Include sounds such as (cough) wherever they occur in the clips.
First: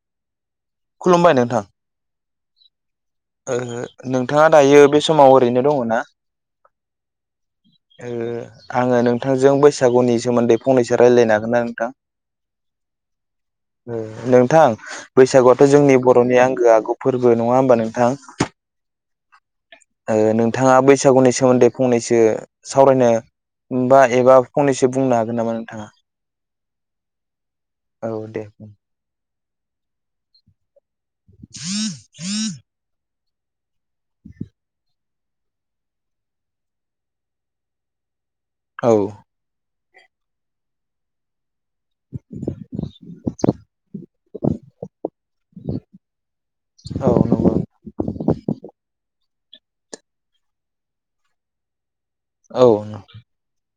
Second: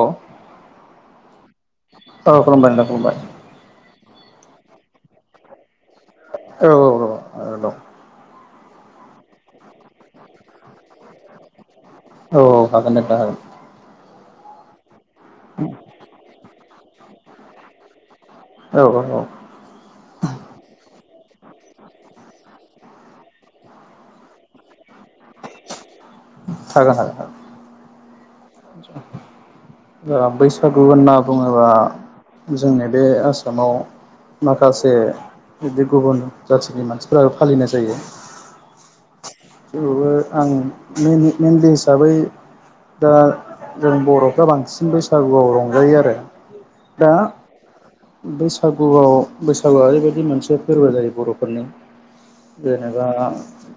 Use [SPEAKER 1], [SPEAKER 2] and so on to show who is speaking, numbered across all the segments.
[SPEAKER 1] अ
[SPEAKER 2] खुलुमबाय नोंथां।
[SPEAKER 1] औ खुलुमबाय नोंथां खुलुमबाय।
[SPEAKER 2] ओ नोंथाङा दायो बे समाव ओरैनो दङ ना‌?
[SPEAKER 1] औ औ‌ औ औ
[SPEAKER 2] ओ आङो नोंथांजों बैसागुनि सोमोन्दै फंनैसो रायलायनो हागोन ना नोंथां?
[SPEAKER 1] औ हागोन नोंथां हागोन।
[SPEAKER 2] ओ नोंथां बैसागुआथ जोंनि बरनि आंगो आगु फोर्बो नङा होमबा नोंथां?
[SPEAKER 1] औ औ औ
[SPEAKER 2] ओ नोंथाङा बैसागुनि सोमोन्दै फंनैसो सावरायनो बा एबा फंनैसो बुंनो हागोन नामा नोंथाङा?
[SPEAKER 1] हागोन हागोन हागोन।
[SPEAKER 2] औ दे।
[SPEAKER 1] ओ बैस सागु होनना बुङोबा जोंनि बे आसामाव माखासे बिदि गुबुन जाथिनि मानसिफोराबो फालिनाय जायो।
[SPEAKER 2] औ
[SPEAKER 1] थेवबो आं दिनैनि (unintelligible) हिसाबै दा जों बर फ्रा बांसिन बैसागुआव रंजायो आरो। दा
[SPEAKER 2] औ नंगौ।
[SPEAKER 1] बैसागुआव बैसागुआ ओरैबायदि मोनसे फोर्बो जायो बर'फोरनि
[SPEAKER 2] औ
[SPEAKER 1] जेनेबा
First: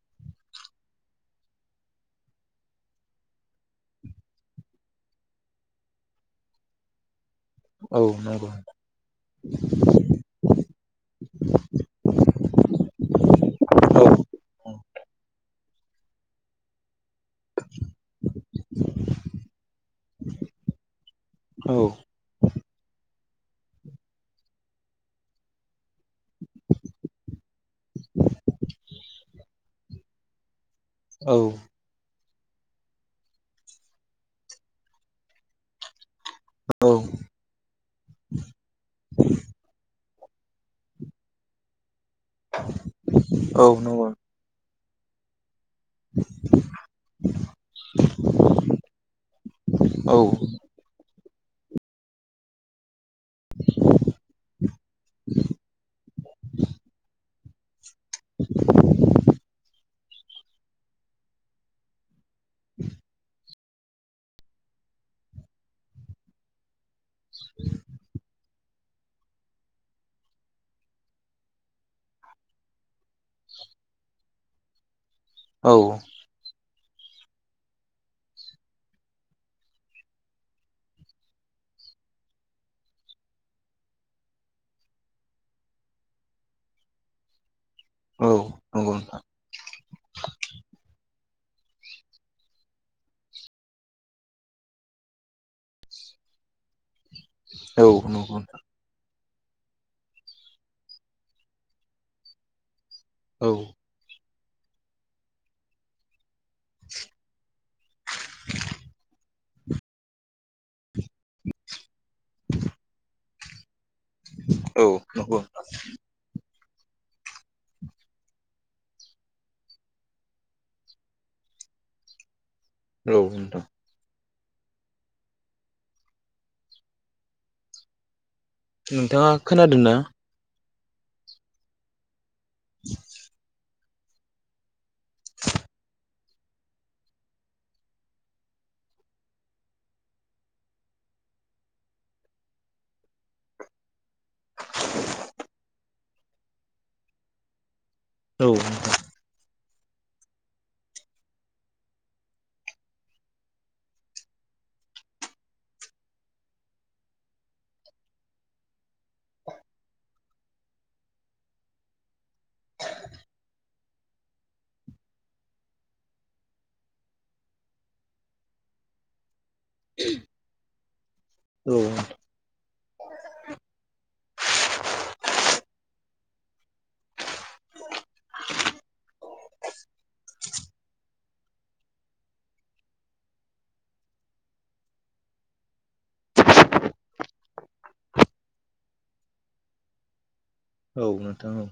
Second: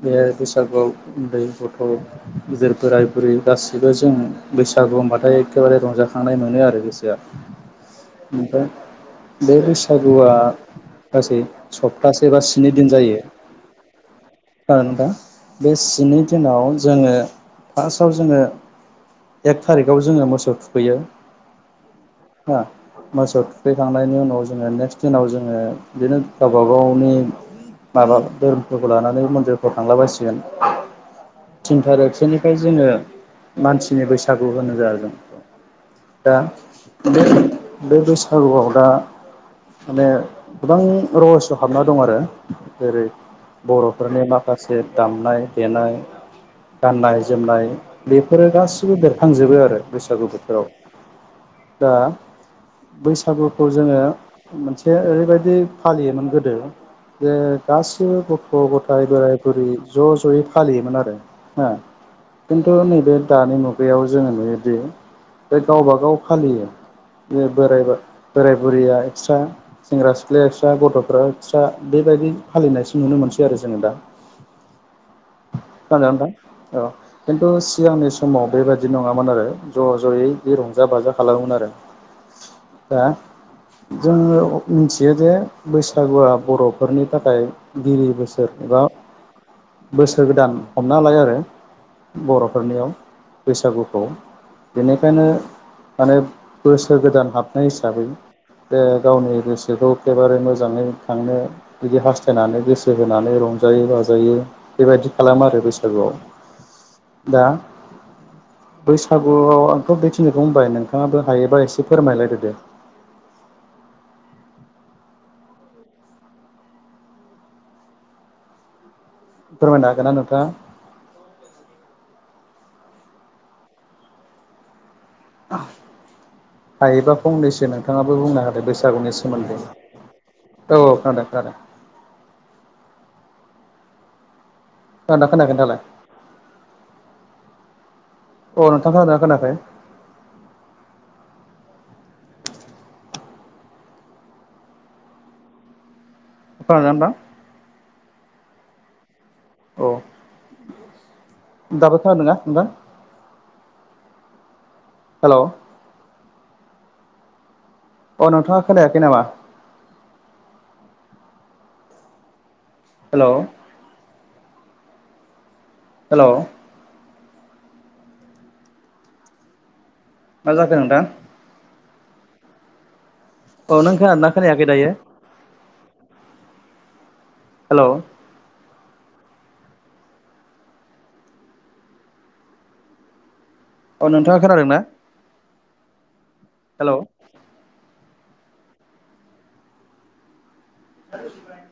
[SPEAKER 1] बे बैसागुआव उन्दै गथ जे बोराय बुरै गासिबो जों बैसागु होनबाथाय एखेबारे रंजाखांनाय मोनो आरो गोसोआ
[SPEAKER 2] औ नंगौ
[SPEAKER 1] ओफ्राय बे बैसा सागुआ गासै सप्तासे बा स्नि दिन जायो
[SPEAKER 2] औ
[SPEAKER 1] ओ नोंथां बे सिनि दिनाव जोङो फास्टआव जोङो एक थारिखआव जोङो मोसौ थुखैयो
[SPEAKER 2] औ
[SPEAKER 1] हो मोसौ थुखैखांनायनि उनाव जोङो नेक्स्ट दिनाव जोङो बिदिनो गावबा गावनि माबा धोरोमफोरखौ लानानै मन्दिरफ्राव थांला बायसिगोन
[SPEAKER 2] औ
[SPEAKER 1] थिनथारिग सोनिफाय जोङो मानसिनि बैसागु होनो जाहैदों दा
[SPEAKER 2] औ
[SPEAKER 1] बे बैसागुआव दा माने गोबां रहयस हाबना दं आरो जेरै
[SPEAKER 2] औ
[SPEAKER 1] बर
[SPEAKER 2] नंगौ
[SPEAKER 1] फोरनि माखासे दामनाय देनाय गाननाय जोमनाय बेफोरो गासिबो बेरखांजोबो आरो
[SPEAKER 2] औ
[SPEAKER 1] बैसागु बोथोराव दा बैसागुखौ जोङो मोनसे ओरैबायदि फालियोमोन गोदो जे गासिबो गथ' गथाय बोराय बुरै ज' ज'यै फालियोमोन आरो हो खिन्थु नैबे दानि मुगायाव जोङो नुयोदि बे गावबागाव फालियो बे बोरायबा बोराय बुरैआ एक्सट्रा सेंग्रा सिख्लाया एक्स्रा गथ'फ्रा एक्स्रा बेबायदि फालिनायसो नुनो मोनसै आरो जोङो दा
[SPEAKER 2] औ
[SPEAKER 1] (unintelligible) खिन्थु सिगांनि समाव बेबायदि नङामोन आरो ज' ज'यै बे रंजा बाजा खालामोमोन आरो
[SPEAKER 2] (inaudible)
[SPEAKER 1] हा? जोङो मिथियो जे बैसागुआ बर'फोरनि थाखाय। गिबि
[SPEAKER 2] औ
[SPEAKER 1] बोसोर एबा।
[SPEAKER 2] नंगौ नोंथां
[SPEAKER 1] बोसोर गोदान हमनालाय आरो बर'फोरनियाव बैसागुखौ। बेनिखायनो माने बोसोर गोदान हाबनाय
[SPEAKER 2] औ
[SPEAKER 1] हिसाबै।
[SPEAKER 2] नंगौ नोंथां
[SPEAKER 1] द गावनि गोसोखौ एखेबारे मोजाङै थांनो बिदि हास्थायनानै गोसो फु होनानै
[SPEAKER 2] औ
[SPEAKER 1] रंजायो बाजायो बेबायदि खालामो आरो बैसागुआव। दा बैसागुआव बेखिनिखौ बुंबाय नोंथाङाबो हायोबा एसे फोरमायलायदो दे
[SPEAKER 2] औ औ।
[SPEAKER 1] फोरमायनो हागोन ना नोंथाङा?
[SPEAKER 2] औ।
[SPEAKER 1] हायोबा फान्डेस नोंथाङाबो बुंनो हादों बैसागुनि
[SPEAKER 2] नोंथाङा
[SPEAKER 1] सोमोन्दै।
[SPEAKER 2] खोनादों ना?
[SPEAKER 1] औ खोनादों खोनादों। खोनादों ना खोनायाखै नोंथालाय अ नोंथां खोनादोंना खोनायाखै।
[SPEAKER 2] (inaudible)
[SPEAKER 1] खोनादोंना नोंथां।
[SPEAKER 2] (inaudible)
[SPEAKER 1] औ दाबोथा नङा नोंथां। हेल'। अ नोंथाङा खोनायाखै नामा। हेल'। हेल'।
[SPEAKER 2] (inaudible)
[SPEAKER 1] मा जाखो नोंथां।
[SPEAKER 2] उम। (inaudible)
[SPEAKER 1] औ नों खोनादों खोनायाखै दायो। हेल'। औ नोंथाङा खोनादों ना। हेल'।
[SPEAKER 2] औ नोंथां औ।